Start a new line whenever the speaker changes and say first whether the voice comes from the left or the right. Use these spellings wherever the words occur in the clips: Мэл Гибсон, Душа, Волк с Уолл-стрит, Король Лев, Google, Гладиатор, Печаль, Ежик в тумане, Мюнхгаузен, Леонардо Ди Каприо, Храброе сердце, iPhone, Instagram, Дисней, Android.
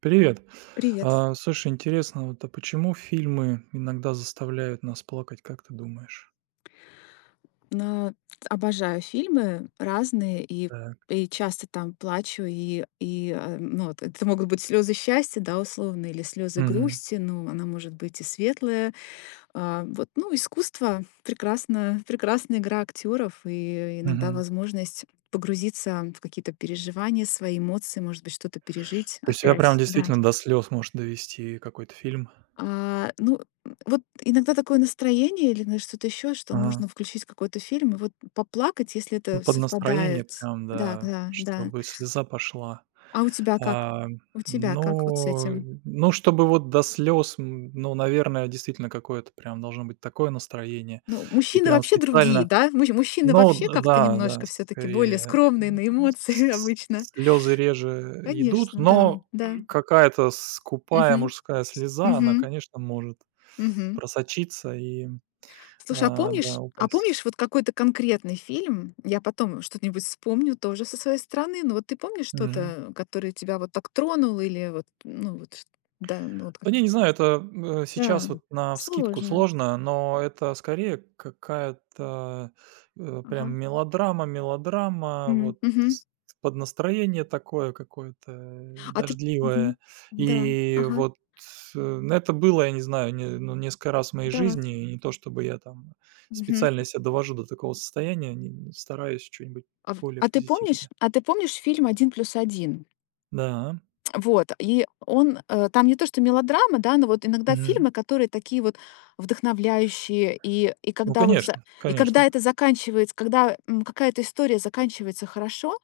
right: Привет.
left: Привет.
right: А, слушай, интересно, вот, а почему фильмы иногда заставляют нас плакать, как ты думаешь?
left: Но обожаю фильмы разные и
right: Так.
left: и часто там плачу, и вот это могут быть слезы счастья, да, условно, или слезы
right: Мгм.
left: грусти, ну, она может быть и светлая. Искусство прекрасно прекрасная игра актеров и иногда
right: Мгм.
left: возможность погрузиться в какие-то переживания, свои эмоции, может быть, что-то пережить
right: То есть тебя прям
left: опять. Да.
right: действительно до слез может довести какой-то фильм?
left: А, ну, вот иногда такое настроение или на что-то еще, что
right: Ага.
left: можно включить какой-то фильм и вот поплакать, если
right: Ну,
left: это
right: под настроение
left: совпадает.
right: прям,
left: Да,
right: да,
left: да, да.
right: чтобы слеза пошла.
left: А у тебя как?
right: А,
left: У тебя как вот с
right: ну,
left: этим?
right: ну, чтобы вот до слез, ну, наверное, действительно какое-то прям должно быть такое настроение.
left: Ну,
right: И
left: мужчины
right: прям
left: вообще другие,
right: специально
left: да? Мужчины
right: Ну
left: вообще как-то
right: да, да,
left: немножко все-таки более
right: скорее,
left: скромные на эмоции
right: с
left: обычно.
right: слёзы реже идут,
left: Конечно, да,
right: но,
left: да.
right: какая-то скупая
left: Мгм,
right: мужская слеза,
left: мгм,
right: она, конечно, может
left: мгм.
right: просочиться и,
left: Слушай,
right: да,
left: а
right: упасть.
left: помнишь вот какой-то конкретный фильм? Я потом что-нибудь вспомню тоже со своей стороны. Но вот ты помнишь
right: Мгм.
left: что-то, которое тебя вот так тронуло или вот, ну вот, ш да, ну вот
right: Да
left: как.
right: не знаю, это, сейчас
left: Да,
right: вот на навскидку
left: сложно.
right: сложно, но это скорее какая-то, прям
left: Ага.
right: мелодрама мелодрама, вот
left: Мгм.
right: с под настроение такое какое-то,
left: А ты. Мгм.
right: дождливое.
left: Да.
right: И
left: Ага.
right: вот, ну, это было, я не знаю, не ну, несколько раз в моей
left: Да.
right: жизни, и не то чтобы я там
left: Мгм.
right: специально себя довожу до такого состояния, не стараюсь что-нибудь
left: А в
right: более
left: а ты помнишь
right: позитивное.
left: фильм "Один плюс один"?
right: Да,
left: Вот, и он, там не то что мелодрама, да, но вот иногда
right: мгм.
left: фильмы, которые такие вот вдохновляющие, и
right: Ну,
left: когда вот
right: конечно,
left: и когда
right: конечно.
left: это заканчивается, когда какая-то история заканчивается хорошо,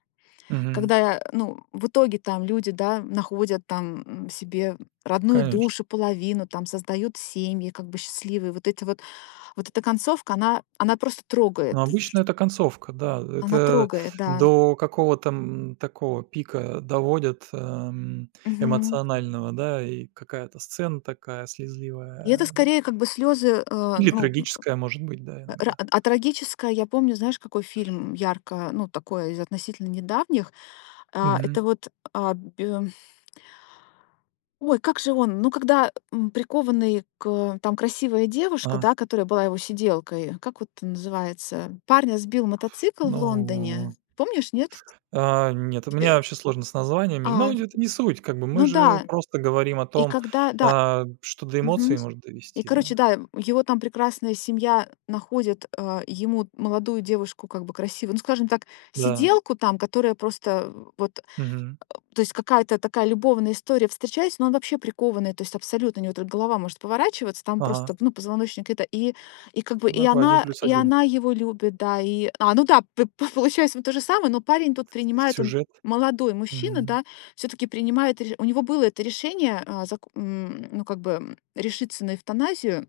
right: Мгм.
left: когда, ну, в итоге там люди, да, находят там себе родную
right: Конечно.
left: душу, половину, там создают семьи, как бы счастливые. Вот эти вот, вот эта концовка, она просто трогает,
right: Ну, обычно это концовка, да.
left: она
right: Это
left: трогает, да.
right: до какого-то, такого пика доводят,
left: Мгм.
right: эмоционального, да, и какая-то сцена такая
left: И это
right: слезливая
left: скорее как бы слезы,
right: или трагическая, может быть, да,
left: Ра
right: иногда.
left: а трагическое, я помню, знаешь, какой фильм ярко, ну, такой из относительно недавних. А,
right: Мгм.
left: это вот, а, бе ой, как же он? Ну, когда, прикованный к там красивая девушка,
right: А,
left: да, которая была его сиделкой. Как вот он называется? Парня сбил мотоцикл в Лондоне.
right: ну,
left: Помнишь, нет?
right: нет, у меня
left: Э,
right: вообще сложно с названиями, но
left: а,
right: это не суть, как бы мы
left: ну
right: же
left: да.
right: просто говорим о
left: И
right: том,
left: когда да.
right: что до
left: Мгм.
right: эмоций может
left: И,
right: довести, да.
left: короче, да, его там прекрасная семья находит, ему молодую девушку, как бы красивую, ну, скажем так,
right: Да.
left: сиделку там, которая просто вот,
right: Мгм.
left: то есть какая-то такая любовная история, встречаясь, но он вообще прикованный, то есть абсолютно, у него только голова может поворачиваться, там
right: Ага.
left: просто, ну, позвоночник это, и как бы,
right: Ну, такой один плюс
left: и
right: один
left: она его любит, да, ну да, получается вот то же самое, но парень тут принимает, он
right: сюжет.
left: молодой мужчина,
right: Мгм.
left: да, все-таки принимает, у него было это решение, ну, как бы, решиться на эвтаназию,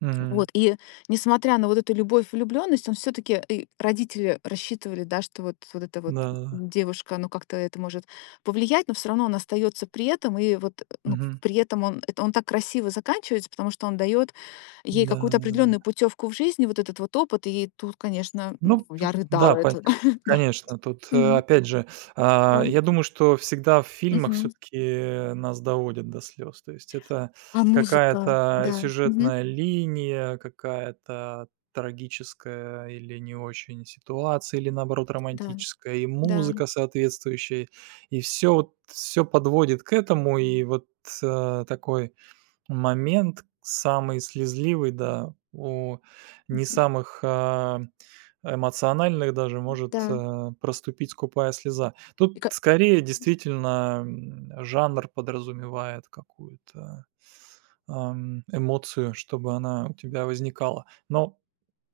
right: Мгм.
left: вот, и несмотря на вот эту любовь, влюблённость, он всё-таки родители рассчитывали, да, что вот эта вот
right: Да-да-да.
left: девушка, ну, как-то это может повлиять, но всё равно он остаётся при этом. И вот, ну,
right: Мгм.
left: при этом он так красиво заканчивается, потому что он даёт ей
right: Да,
left: какую-то
right: да, да.
left: определённую путёвку в жизни, вот этот вот опыт. И тут, конечно,
right: Ну, т
left: я рыдала
right: да, по
left: это, да.
right: конечно, тут,
left: Мгм.
right: опять же,
left: Да.
right: я думаю, что всегда в фильмах все
left: Мгм.
right: таки нас доводят до слез. То есть это
left: А музыка,
right: какая-то
left: да. Мгм.
right: сюжетная линия, какая-то трагическая или не очень ситуация, или, наоборот,
left: Да,
right: романтическая, и
left: да.
right: музыка соответствующая, и все вот всё подводит к этому. И вот, такой момент самый слезливый, да, у не
left: Мгм.
right: самых, эмоциональных даже может,
left: Да.
right: проступить скупая слеза. Тут скорее действительно, жанр подразумевает какую-то, эмоцию, чтобы она у тебя возникала. Но,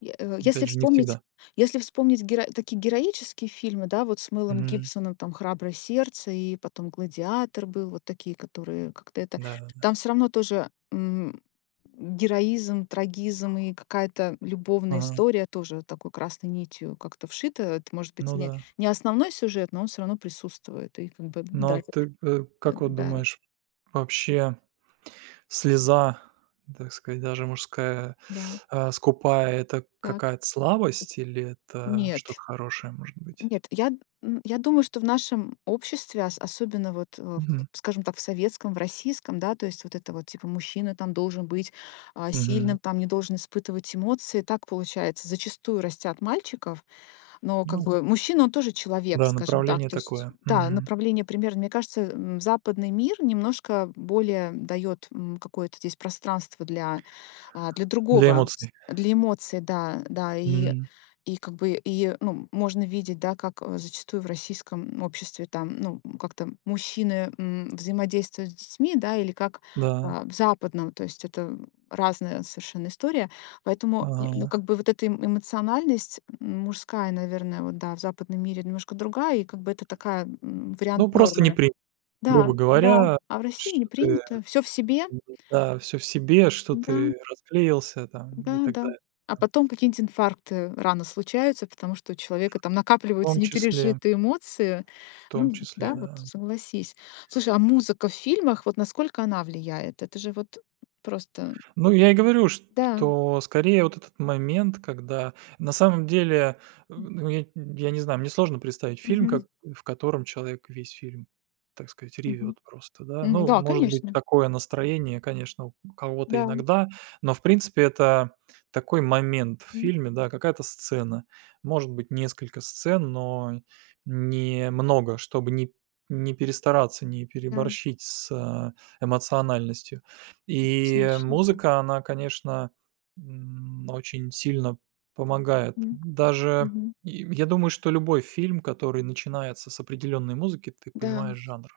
left: Если
right: опять же, не
left: вспомнить
right: всегда.
left: геро такие героические фильмы, да, вот с Мэлом
right: Мгм.
left: Гибсоном, там "Храброе сердце" и потом "Гладиатор" был, вот такие, которые как-то это
right: Да-да-да.
left: там все равно тоже, героизм, трагизм и какая-то любовная
right: Ага.
left: история тоже такой красной нитью как-то вшита. Это может быть
right: Ну да.
left: не основной сюжет, но он все равно присутствует. И как бы
right: Но
left: да,
right: ты, как вот
left: да,
right: думаешь, вообще слеза, так сказать, даже мужская,
left: да,
right: скупая- это
left: так.
right: какая-то слабость или это что-то
left: Нет.
right: хорошее, может быть?
left: Нет, я думаю, что в нашем обществе, особенно вот,
right: Мгм,
left: скажем так, в советском, в российском, да, то есть вот это вот, типа, мужчина там должен быть
right: мгм.
left: сильным, там не должен испытывать эмоции, так получается, зачастую растят мальчиков, но как
right: Ну
left: бы мужчина, он тоже человек,
right: да,
left: скажем так.
right: направление
left: То есть,
right: такое,
left: да, направление примерно, мне кажется, западный мир немножко более дает какое-то здесь пространство для, для
right: для
left: другого,
right: эмоций.
left: для эмоций, да, да, и
right: М,
left: и как бы ну, можно видеть, да, как зачастую в российском обществе там, ну, как-то мужчины взаимодействуют с детьми, да, или как
right: да,
left: в западном, то есть это разная совершенно история. Поэтому, и, ну,
right: ага.
left: как бы вот эта эмоциональность, мужская, наверное, вот, да, в западном мире немножко другая, и как бы это такая, вариант
right: Ну, просто не
left: нормы.
right: принято, грубо
left: Да, да. Да.
right: говоря,
left: А в России не
right: что ты,
left: принято. Все в себе.
right: м, да, все в себе, что
left: Да,
right: ты расклеился там и
left: да,
right: так
left: да.
right: далее,
left: А
right: да.
left: потом какие-нибудь инфаркты рано случаются, потому что у человека там
right: В
left: накапливаются
right: том числе,
left: непережитые эмоции.
right: в том
left: Ну
right: числе,
left: да, вот
right: да.
left: согласись. Слушай, а музыка в фильмах, вот насколько она влияет? Это же вот просто.
right: Ну, я и говорю,
left: Да.
right: что скорее вот этот момент, когда на самом деле, ну, я не знаю, мне сложно представить фильм,
left: Мгм.
right: как в котором человек весь фильм, так сказать,
left: Мгм.
right: ревет просто, да. Ну,
left: Да,
right: может быть,
left: конечно.
right: такое настроение, конечно, у кого-то
left: Да.
right: иногда, но, в принципе, это такой момент в
left: Мгм.
right: фильме, да, какая-то сцена. Может быть, несколько сцен, но не много, чтобы не перестараться, не
left: Да,
right: переборщить с, эмоциональностью. И
left: однозначно.
right: музыка, она, конечно, очень сильно помогает.
left: Мгм.
right: Даже,
left: Мгм.
right: и я думаю, что любой фильм, который начинается с определенной музыки, ты
left: Да,
right: понимаешь жанр.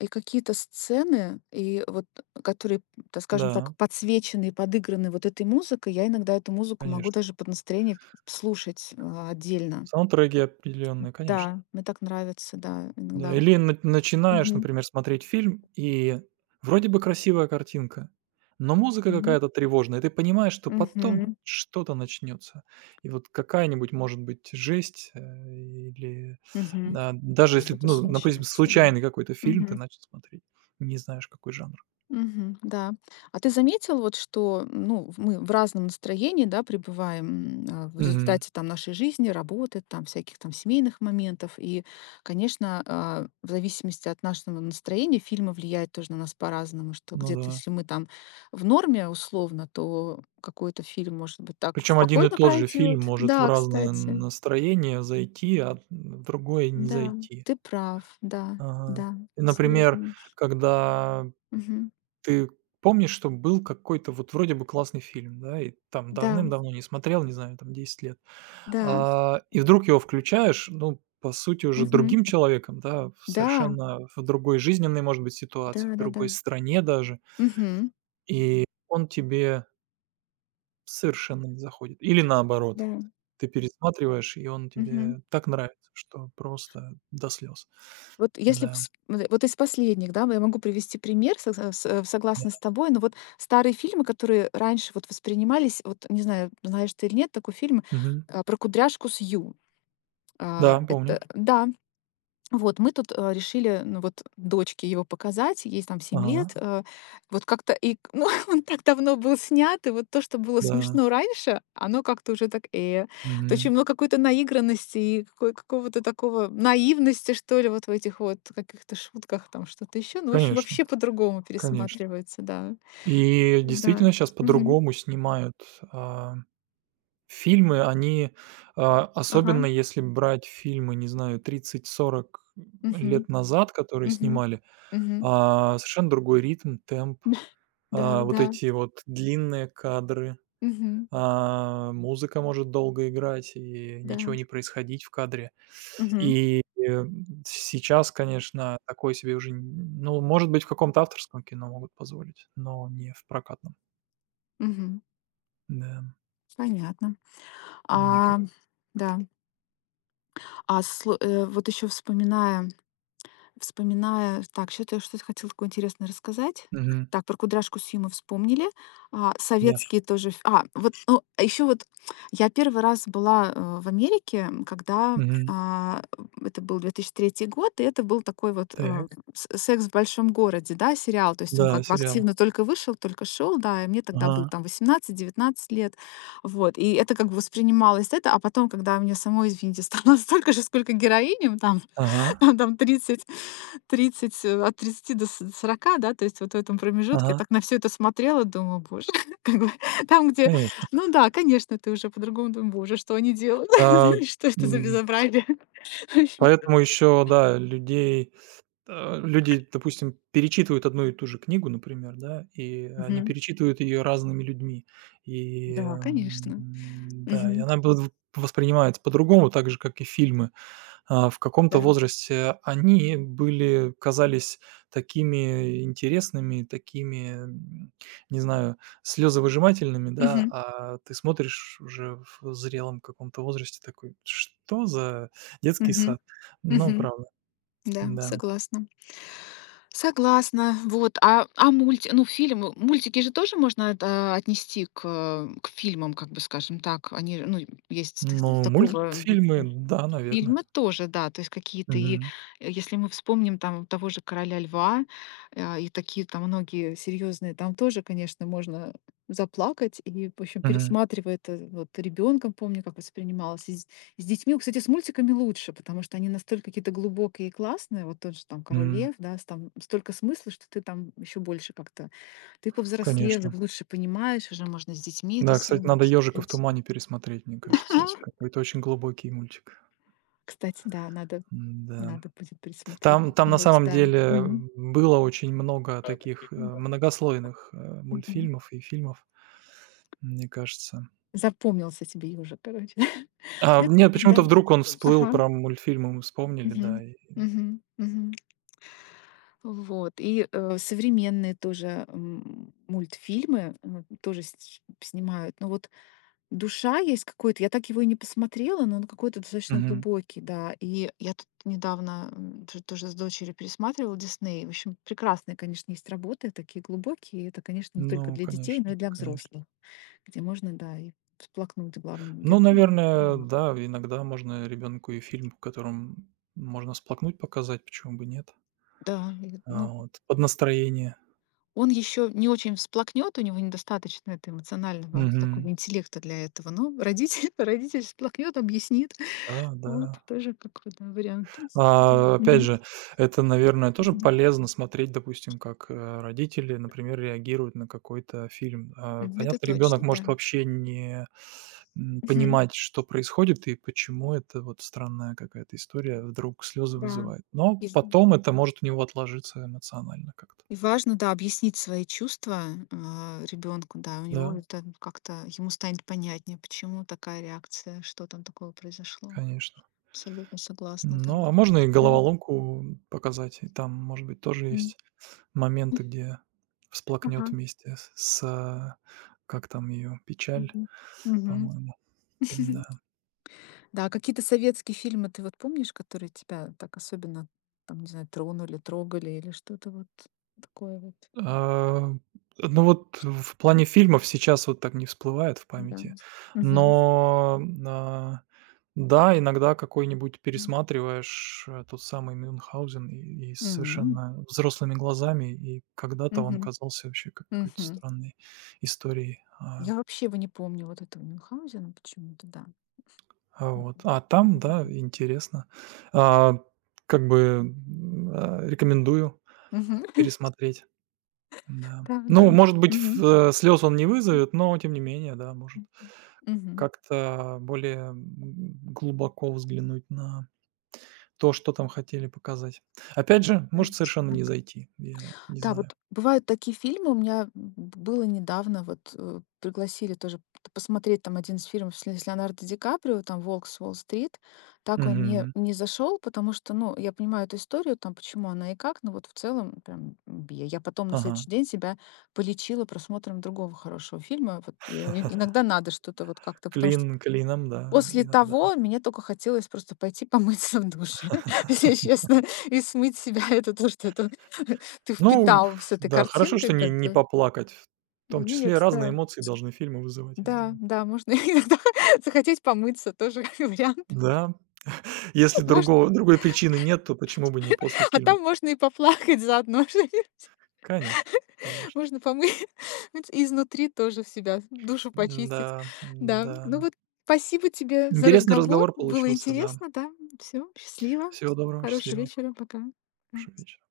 left: и какие-то сцены, и вот, которые, так скажем
right: Да,
left: так, подсвечены и подыграны вот этой музыкой, я иногда эту музыку могу
right: конечно.
left: даже под настроение слушать, отдельно.
right: Саундтреки определенные, конечно.
left: Да, мне так нравится, да,
right: Да,
left: иногда.
right: или на начинаешь,
left: Мгм.
right: например, смотреть фильм, и вроде бы красивая картинка, но музыка
left: Мгм.
right: какая-то тревожная, и ты понимаешь, что потом
left: Мгм.
right: что-то начнется. И вот какая-нибудь, может быть, жесть, или,
left: Мгм.
right: даже если,
left: Что-то
right: ну, допустим,
left: случается, да.
right: случайный какой-то фильм ты
left: Мгм.
right: начал смотреть, не знаешь, какой жанр.
left: Мгм. Да. А ты заметил, вот что, ну, мы в разном настроении, да, пребываем в
right: Мгм.
left: результате там нашей жизни, работы, там всяких там семейных моментов. И, конечно, в зависимости от нашего настроения фильмы влияют тоже на нас по-разному, что
right: Ну
left: где-то,
right: да.
left: если мы там в норме условно, то какой-то фильм, может быть, так
right: Причем один и
left: спокойно
right: тот же фильм
left: пройдет.
right: может в
left: Да,
right: разное
left: кстати,
right: настроение зайти, а в другое не
left: да,
right: зайти.
left: ты прав, да,
right: Ага.
left: да,
right: И, например,
left: абсолютно.
right: когда
left: Мгм.
right: ты помнишь, что был какой-то вот вроде бы классный фильм, да, и там
left: Да,
right: давным-давно не смотрел, не знаю, там 10 лет,
left: да.
right: и вдруг его включаешь, ну, по сути, уже
left: Мгм.
right: другим человеком, да, в
left: Да,
right: совершенно в другой жизненной, может быть, ситуации, в
left: да-да-да.
right: другой стране даже,
left: Мгм.
right: и он тебе совершенно не заходит. Или наоборот,
left: Да.
right: ты пересматриваешь, и он
left: Мгм.
right: тебе так нравится, что просто до слез.
left: Вот если
right: Да,
left: вс вот из последних, да, я могу привести пример
right: да.
left: согласно с тобой, но вот старые фильмы, которые раньше вот воспринимались, вот не знаю, знаешь ты или нет такой фильм,
right: Мгм.
left: про кудряшку Сью.
right: Да,
left: А,
right: помню.
left: это да. Вот, мы тут, решили, ну, вот дочке его показать, ей там 7 лет.
right: Ага,
left: Вот как-то и к ну, он так давно был снят, и вот то, что было
right: да.
left: смешно раньше, оно как-то уже так, То
right: Мгм.
left: очень много какой-то наигранности и какой какого-то такого наивности, что ли, вот в этих вот каких-то шутках, там что-то еще. Ну, в общем,
right: Конечно,
left: вообще по-другому
right: конечно.
left: пересматривается, да.
right: И
left: Да.
right: действительно сейчас
left: Мгм.
right: по-другому снимают, а, фильмы. Они,
left: Ага.
right: особенно если брать фильмы, не знаю, тридцать-сорок
left: Мгм.
right: лет назад, которые
left: Мгм.
right: снимали,
left: Мгм.
right: совершенно другой ритм, темп,
left: Да,
right: вот
left: да.
right: эти вот длинные кадры,
left: Мгм.
right: музыка может долго играть и
left: Да.
right: ничего не происходить в кадре.
left: Мгм.
right: И, сейчас, конечно, такое себе уже, н ну, может быть, в каком-то авторском кино могут позволить, но не в прокатном.
left: Мгм.
right: Да.
left: Понятно.
right: Мне
left: А,
right: кажется, как-то.
left: да. Вот еще вспоминая. Вспоминая, так, что-то хотела такое интересное рассказать.
right: Мгм.
left: Так, про "Кудряшку Симу" вспомнили.
right: Да.
left: Советские тоже вот, ну, а еще вот я первый раз была, в Америке, когда,
right: Мгм.
left: а, это был 2003 год, и это был такой вот,
right: Так.
left: с "Секс в большом городе", да, сериал. То есть он
right: Да,
left: как бы
right: сериал.
left: активно только вышел, только шел, да, и мне тогда было
right: Ага.
left: там 18-19 лет. Вот, и это как бы воспринималось это, а потом, когда мне самой, извините, стало столько же, сколько героиням, там
right: Ага.
left: Там 30, 30 от тридцати до с 40, да, то есть вот в этом промежутке. Я
right: Ага.
left: так на все это смотрела, думаю: "Боже", как бы там, где
right: Конечно.
left: ну да, конечно, ты уже по-другому думаешь: "Боже, что они делают?
right: А,
left: Что это за
right: м,
left: безобразие?"
right: поэтому еще, да, люди, допустим, перечитывают одну и ту же книгу, например, да, и они
left: Мгм.
right: перечитывают ее разными людьми. И,
left: Да, конечно.
right: да, и
left: Мгм.
right: она будет в воспринимается по-другому, так же, как и фильмы. В каком-то
left: Да.
right: возрасте они были казались такими интересными, такими, не знаю, слезовыжимательными, да,
left: Мгм.
right: а ты смотришь уже в зрелом каком-то возрасте такой: "Что за детский
left: Мгм.
right: сад?" Ну,
left: Мгм.
right: правда,
left: Да,
right: да.
left: согласна. Согласна. Вот. А мульти ну, фильмы, мультики же тоже можно отнести к, к фильмам, как бы скажем так. Они, ну, есть
right: Ну,
left: такого
right: мультфильмы, да, наверное.
left: фильмы тоже, да, то есть какие-то
right: Мгм.
left: если мы вспомним там того же «Короля льва», и такие там многие серьезные, там тоже, конечно, можно заплакать. И, в общем,
right: Мгм.
left: пересматривая это вот ребенком, помню, как воспринималось. С детьми, кстати, с мультиками лучше, потому что они настолько какие-то глубокие и классные. Вот тот же там "Король
right: М.
left: Лев", да, с там столько смысла, что ты там еще больше как-то ты повзрослел, и
right: Конечно.
left: лучше понимаешь, уже можно с детьми это
right: Да,
left: всё
right: кстати, надо "Ежика в
left: обсудить.
right: тумане" пересмотреть, мне кажется. Это какой-то очень глубокий мультик.
left: Кстати, да, надо
right: Да.
left: будет пересмотреть
right: Там на
left: как-нибудь,
right: самом
left: да.
right: деле
left: Мгм.
right: было очень много таких,
left: Мгм.
right: многослойных,
left: Мгм.
right: мультфильмов и фильмов, мне кажется.
left: Запомнился тебе "Ёжик", короче. Нет?
right: Нет, почему-то
left: Да.
right: вдруг он всплыл,
left: Ага.
right: про мультфильмы мы вспомнили,
left: Мгм.
right: да, и.
left: Мгм. Мгм. Вот. Современные тоже, мультфильмы, тоже сь снимают. Но вот "Душа" есть какой-то, я так его и не посмотрела, но он какой-то достаточно
right: Мгм.
left: глубокий, да. И я тут недавно, м, т тоже с дочерью пересматривала "Дисней". В общем, прекрасные, конечно, есть работы, такие глубокие. И это, конечно, не только
right: Ну,
left: для детей, но
right: конечно,
left: и для
right: конечно.
left: взрослых, где можно, да, и всплакнуть главному
right: Ну,
left: герою.
right: наверное, да, иногда можно ребенку и фильм, в котором можно сплакнуть, показать, почему бы нет.
left: Да, и, ну.
right: Вот, под настроение.
left: Он еще не очень всплакнет, у него недостаточно это эмоционального такого
right: Мгм.
left: интеллекта для этого, но родитель, родитель всплакнет, объяснит.
right: Да,
left: Вот
right: да.
left: тоже какой то вариант.
right: Опять
left: Мгм.
right: же, это, наверное, тоже
left: Мгм.
right: полезно смотреть, допустим, как, родители, например, реагируют на какой-то фильм.
left: Мгм. Это
right: Понятно, ребенок
left: точно, да.
right: может вообще не,
left: Мгм.
right: понимать, что происходит и почему это вот странная какая-то история вдруг слезы
left: Да.
right: вызывает. Но
left: И, в-
right: потом это может у него отложиться эмоционально как-то.
left: и важно, да, объяснить свои чувства ребенку, да, у него
right: Да,
left: это как-то, ему станет понятнее, почему такая реакция, что там такого произошло.
right: конечно.
left: Абсолютно согласна, да.
right: Ну, а можно и
left: Мгм.
right: головоломку показать, и там, может быть, тоже
left: Мгм.
right: есть моменты, где
left: Ага.
right: всплакнет вместе с, как там ее, "Печаль",
left: Мгм. Мгм.
right: по-моему. Да.
left: Да, а какие-то советские фильмы ты вот помнишь, которые тебя так особенно, там, не знаю, тронули, трогали или что-то вот такое вот?
right: А, ну вот в плане
left: М,
right: фильмов сейчас вот так не всплывает в
left: Да.
right: памяти,
left: Мгм.
right: но, а, да, иногда какой-нибудь пересматриваешь, тот самый "Мюнхгаузен" и
left: М,
right: совершенно взрослыми глазами, и когда-то он
left: мгм,
right: казался вообще какой-то
left: мгм.
right: странной историей,
left: Я вообще его не помню, вот этого Мюнхгаузена почему-то, да.
right: А вот,
left: Мгм.
right: а там, да, интересно. А, как бы, рекомендую
left: Мгм.
right: пересмотреть, да.
left: Да, да.
right: Ну, может быть,
left: Мгм.
right: слез он не вызовет, но тем не менее, да, может
left: М, мгм.
right: как-то более, глубоко взглянуть на то, что там хотели показать. Опять же,
left: Да,
right: может совершенно
left: да.
right: не зайти, я не
left: Да,
right: знаю.
left: вот бывают такие фильмы. У меня б было недавно, вот, пригласили тоже п посмотреть там один из фильмов с Ле с Леонардо Ди Каприо, там "Волк с Уолл-стрит". Так он мне
right: Мгм.
left: не зашел, потому что, ну, я понимаю эту историю, там, почему она и как, но вот в целом прям, я потом на
right: Ага.
left: следующий день себя полечила просмотром другого хорошего фильма. Вот иногда надо что-то вот как-то, потому что.
right: Клин клином, да,
left: После
right: иногда.
left: того мне только хотелось просто пойти помыться в душе, если честно, и смыть с себя это то, что это ты
right: Ну,
left: впитал с
right: пф,
left: этой
right: да, хорошо, что
left: картинкой как
right: не
left: бы.
right: поплакать. В том числе
left: Нет,
right: разные
left: да.
right: эмоции должны фильмы вызывать, я
left: Да,
right: думаю.
left: да, можно иногда захотеть помыться, тоже как вариант.
right: Да, если
left: Может,
right: другого другой причины нет, то почему бы не после
left: а
right: фильма?
left: там можно и поплакать заодно что-нибудь.
right: Конечно, конечно.
left: Можно помыть и изнутри тоже в себя, душу почистить.
right: Да,
left: Да,
right: да.
left: ну вот спасибо тебе за
right: Интересный
left: разговор.
right: разговор
left: Было
right: получился, да.
left: интересно, да. Все счастливо.
right: Всего доброго,
left: Хорошего
right: счастливо.
left: вечера. Пока.
right: Хорошего
left: Пока.
right: вечера.